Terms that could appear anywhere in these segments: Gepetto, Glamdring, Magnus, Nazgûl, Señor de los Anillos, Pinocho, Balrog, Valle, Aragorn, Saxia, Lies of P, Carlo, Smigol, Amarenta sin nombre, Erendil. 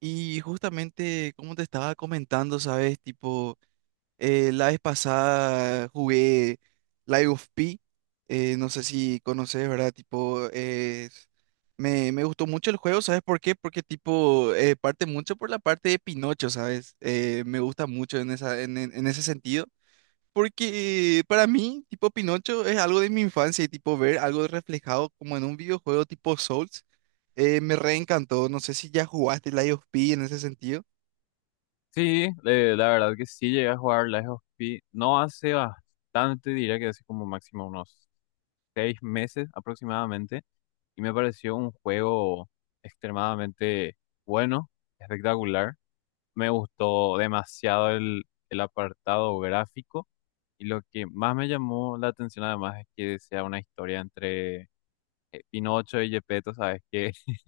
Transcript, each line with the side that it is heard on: right: Y justamente, como te estaba comentando, ¿sabes? Tipo, la vez pasada jugué Live of P, no sé si conoces, ¿verdad? Tipo, me gustó mucho el juego, ¿sabes por qué? Porque, tipo, parte mucho por la parte de Pinocho, ¿sabes? Me gusta mucho en esa, en ese sentido. Porque para mí, tipo, Pinocho es algo de mi infancia y, tipo, ver algo reflejado como en un videojuego tipo Souls me reencantó. No sé si ya jugaste Lies of P en ese sentido.
left: Sí, la verdad que sí llegué a jugar Lies of P. No hace bastante, diría que hace como máximo unos 6 meses aproximadamente. Y me pareció un juego extremadamente bueno, espectacular. Me gustó demasiado el apartado gráfico. Y lo que más me llamó la atención además es que sea una historia entre Pinocho y Gepetto, ¿sabes? Que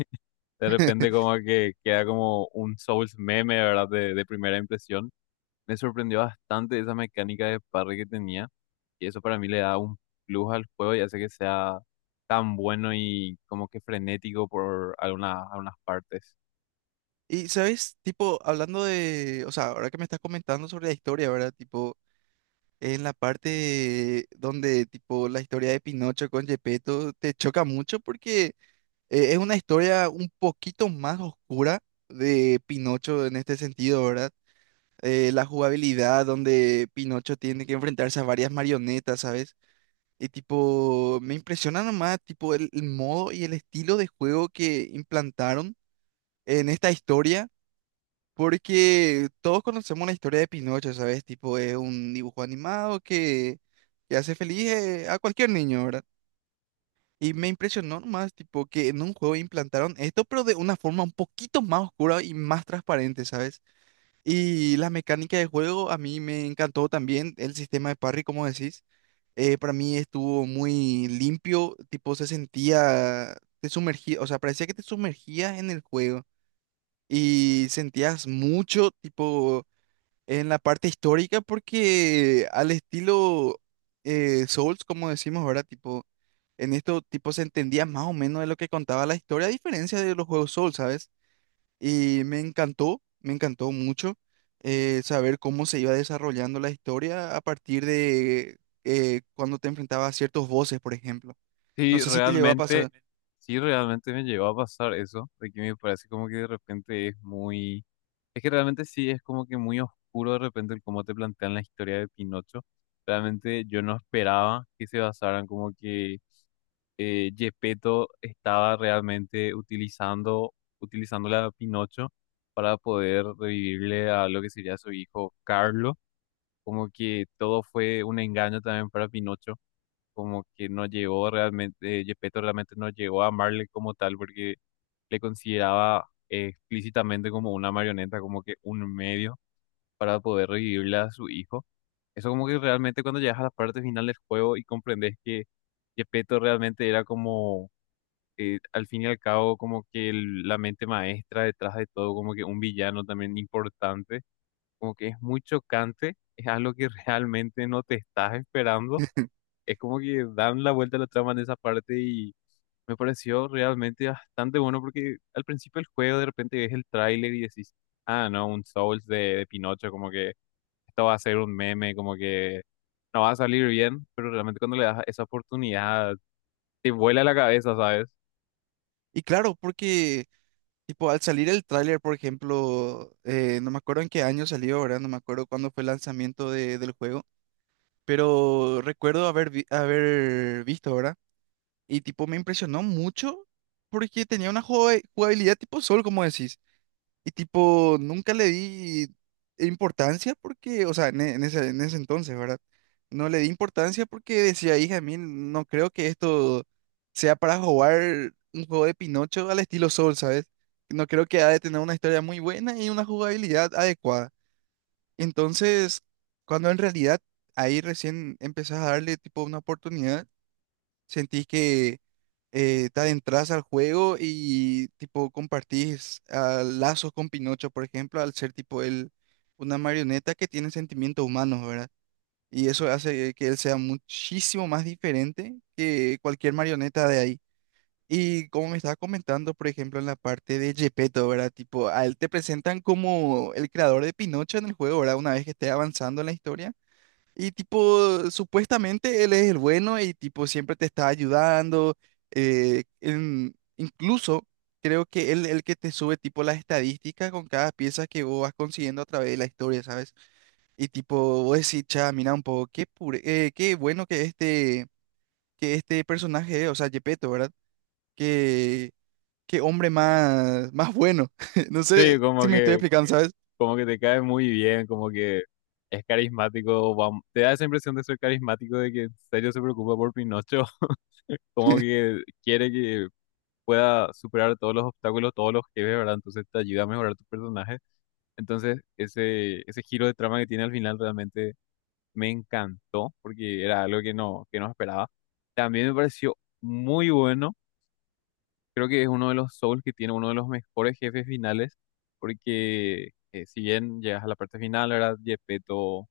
left: de repente como que queda como un Souls meme, ¿verdad? De primera impresión me sorprendió bastante esa mecánica de parry que tenía. Y eso para mí le da un plus al juego y hace que sea tan bueno y como que frenético por algunas partes.
right: Y, ¿sabes? Tipo, hablando de, o sea, ahora que me estás comentando sobre la historia, ¿verdad? Tipo, en la parte donde, tipo, la historia de Pinocho con Gepetto te choca mucho porque es una historia un poquito más oscura de Pinocho en este sentido, ¿verdad? La jugabilidad donde Pinocho tiene que enfrentarse a varias marionetas, ¿sabes? Y tipo, me impresiona nomás, tipo, el modo y el estilo de juego que implantaron en esta historia. Porque todos conocemos la historia de Pinocho, ¿sabes? Tipo, es un dibujo animado que hace feliz a cualquier niño, ¿verdad? Y me impresionó nomás, tipo, que en un juego implantaron esto, pero de una forma un poquito más oscura y más transparente, ¿sabes? Y la mecánica de juego a mí me encantó también, el sistema de parry, como decís, para mí estuvo muy limpio, tipo, se sentía, te sumergía, o sea, parecía que te sumergías en el juego y sentías mucho, tipo, en la parte histórica porque al estilo Souls, como decimos, ¿verdad? Tipo, en esto tipo se entendía más o menos de lo que contaba la historia, a diferencia de los juegos Souls, ¿sabes? Y me encantó mucho saber cómo se iba desarrollando la historia a partir de cuando te enfrentabas a ciertos voces por ejemplo. No
left: Sí,
right: sé si te llegó a pasar.
left: realmente,
right: Totalmente.
left: sí, realmente me llegó a pasar eso, de que me parece como que de repente es muy. Es que realmente sí, es como que muy oscuro de repente el cómo te plantean la historia de Pinocho. Realmente yo no esperaba que se basaran como que Gepetto estaba realmente utilizando la Pinocho para poder revivirle a lo que sería su hijo Carlo. Como que todo fue un engaño también para Pinocho, como que no llegó realmente, Gepetto realmente no llegó a amarle como tal porque le consideraba explícitamente como una marioneta, como que un medio para poder revivirle a su hijo. Eso como que realmente cuando llegas a la parte final del juego y comprendes que Gepetto realmente era como al fin y al cabo, como que la mente maestra detrás de todo, como que un villano también importante, como que es muy chocante, es algo que realmente no te estás esperando. Es como que dan la vuelta a la trama en esa parte y me pareció realmente bastante bueno porque al principio del juego de repente ves el tráiler y decís, ah, no, un Souls de Pinocho, como que esto va a ser un meme, como que no va a salir bien, pero realmente cuando le das esa oportunidad te vuela la cabeza, ¿sabes?
right: Y claro, porque, tipo, al salir el tráiler, por ejemplo, no me acuerdo en qué año salió, ¿verdad? No me acuerdo cuándo fue el lanzamiento del juego, pero recuerdo haber, haber visto, ¿verdad? Y tipo, me impresionó mucho porque tenía una jugabilidad tipo Sol, como decís. Y tipo, nunca le di importancia porque, o sea, en, en ese entonces, ¿verdad? No le di importancia porque decía, hija, mí no creo que esto sea para jugar un juego de Pinocho al estilo Soul, ¿sabes? No creo que ha de tener una historia muy buena y una jugabilidad adecuada. Entonces, cuando en realidad ahí recién empezás a darle tipo una oportunidad. Sentís que te adentras al juego y tipo compartís ah, lazos con Pinocho, por ejemplo, al ser tipo él una marioneta que tiene sentimientos humanos, ¿verdad? Y eso hace que él sea muchísimo más diferente que cualquier marioneta de ahí. Y como me estaba comentando, por ejemplo, en la parte de Gepetto, ¿verdad? Tipo, a él te presentan como el creador de Pinocho en el juego, ¿verdad? Una vez que esté avanzando en la historia. Y tipo, supuestamente él es el bueno y tipo siempre te está ayudando. Incluso creo que él el que te sube tipo las estadísticas con cada pieza que vos vas consiguiendo a través de la historia, ¿sabes? Y tipo, vos decís, cha, mira un poco, qué qué bueno que este personaje, es, o sea, Gepetto, ¿verdad? Qué, qué hombre más, más bueno. No
left: Sí,
right: sé si
left: como
right: me. Sí, estoy
left: que
right: explicando, sí. ¿Sabes?
left: como que te cae muy bien, como que es carismático, te da esa impresión de ser carismático, de que en serio se preocupa por Pinocho, como que quiere que pueda superar todos los obstáculos, todos los jefes, ¿verdad? Entonces te ayuda a mejorar tu personaje. Entonces ese giro de trama que tiene al final realmente me encantó, porque era algo que no esperaba. También me pareció muy bueno. Creo que es uno de los Souls que tiene uno de los mejores jefes finales, porque si bien llegas a la parte final, ¿verdad? Geppetto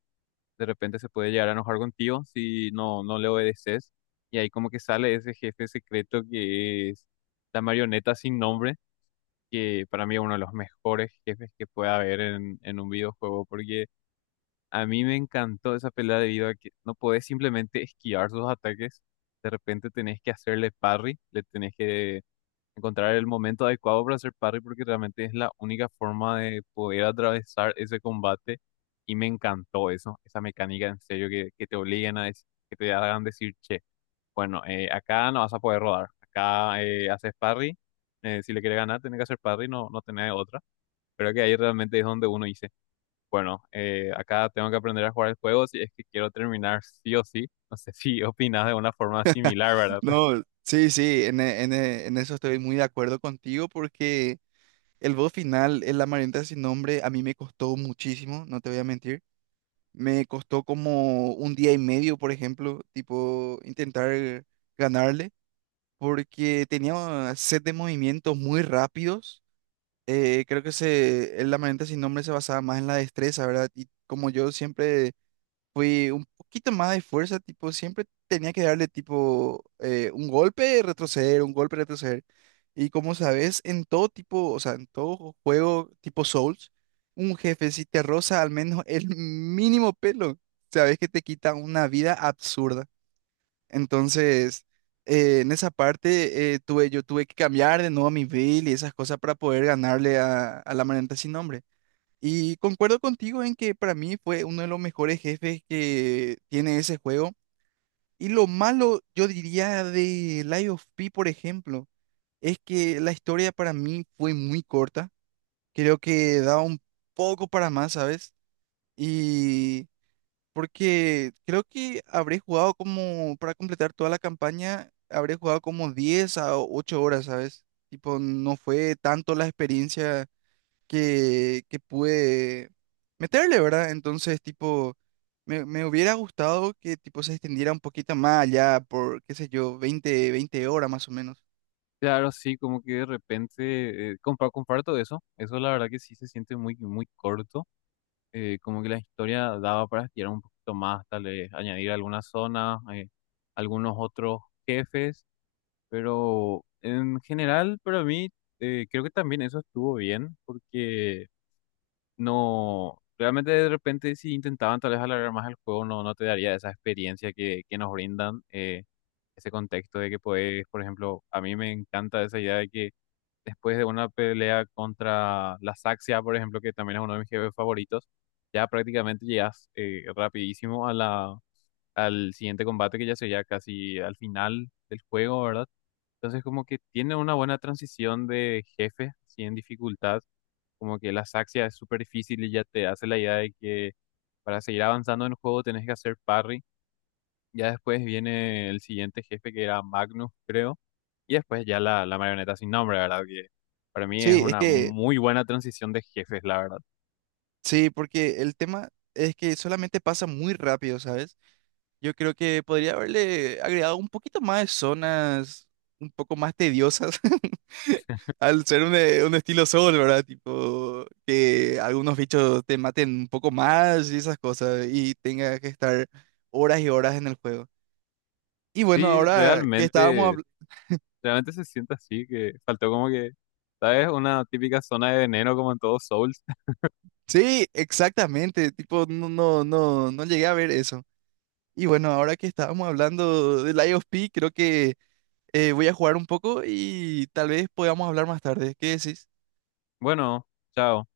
left: de repente se puede llegar a enojar contigo si no, no le obedeces. Y ahí como que sale ese jefe secreto que es la marioneta sin nombre, que para mí es uno de los mejores jefes que puede haber en un videojuego, porque a mí me encantó esa pelea debido a que no podés simplemente esquivar sus ataques, de repente tenés que hacerle parry, le tenés que encontrar el momento adecuado para hacer parry porque realmente es la única forma de poder atravesar ese combate y me encantó eso, esa mecánica en serio que te obliguen a decir, que te hagan decir, che, bueno, acá no vas a poder rodar, acá haces parry, si le quieres ganar tenés que hacer parry, no, no tenés otra, pero que ahí realmente es donde uno dice, bueno, acá tengo que aprender a jugar el juego si es que quiero terminar sí o sí, no sé si opinas de una forma similar, ¿verdad?
right: No, sí, sí, en, en eso estoy muy de acuerdo contigo porque... el boss final, el Amarenta sin nombre, a mí me costó muchísimo, no te voy a mentir. Me costó como un día y medio, por ejemplo, tipo intentar ganarle, porque tenía set de movimientos muy rápidos. Creo que se, el Amarenta sin nombre se basaba más en la destreza, ¿verdad? Y como yo siempre un poquito más de fuerza, tipo, siempre tenía que darle tipo un golpe, retroceder, un golpe, retroceder. Y como sabes, en todo tipo, o sea, en todo juego tipo Souls, un jefe si te roza al menos el mínimo pelo, sabes que te quita una vida absurda. Entonces, en esa parte yo tuve que cambiar de nuevo a mi build y esas cosas para poder ganarle a la manenta sin nombre. Y concuerdo contigo en que para mí fue uno de los mejores jefes que tiene ese juego. Y lo malo, yo diría, de Lies of P, por ejemplo, es que la historia para mí fue muy corta. Creo que daba un poco para más, ¿sabes? Y porque creo que habré jugado como, para completar toda la campaña, habré jugado como 10 a 8 horas, ¿sabes? Tipo, no fue tanto la experiencia que pude meterle, ¿verdad? Entonces, tipo, me hubiera gustado que, tipo, se extendiera un poquito más allá por, qué sé yo, veinte horas más o menos.
left: Claro, sí, como que de repente comparto eso. Eso la verdad que sí se siente muy, muy corto. Como que la historia daba para estirar un poquito más, tal vez añadir algunas zonas, algunos otros jefes. Pero en general, para mí, creo que también eso estuvo bien, porque no, realmente de repente si intentaban tal vez alargar más el juego, no, no te daría esa experiencia que nos brindan. Ese contexto de que puedes, por ejemplo, a mí me encanta esa idea de que después de una pelea contra la Saxia, por ejemplo, que también es uno de mis jefes favoritos, ya prácticamente llegas rapidísimo a al siguiente combate que ya sería casi al final del juego, ¿verdad? Entonces como que tiene una buena transición de jefe, así en dificultad, como que la Saxia es súper difícil y ya te hace la idea de que para seguir avanzando en el juego tenés que hacer parry. Ya después viene el siguiente jefe que era Magnus, creo. Y después ya la marioneta sin nombre, ¿verdad? Que para mí es
right: Sí, es
left: una
right: que,
left: muy buena transición de jefes, la verdad.
right: sí, porque el tema es que solamente pasa muy rápido, ¿sabes? Yo creo que podría haberle agregado un poquito más de zonas un poco más tediosas al ser un estilo Soul, ¿verdad? Tipo, que algunos bichos te maten un poco más y esas cosas y tengas que estar horas y horas en el juego. Y bueno,
left: Sí,
right: ahora que estábamos
left: realmente,
right: hablando...
left: realmente se siente así, que faltó como que, ¿sabes? Una típica zona de veneno como en todos Souls.
right: Sí, exactamente, tipo, no, no, no, no llegué a ver eso. Y bueno, ahora que estábamos hablando del IOP, creo que voy a jugar un poco y tal vez podamos hablar más tarde. ¿Qué decís?
left: Bueno, chao.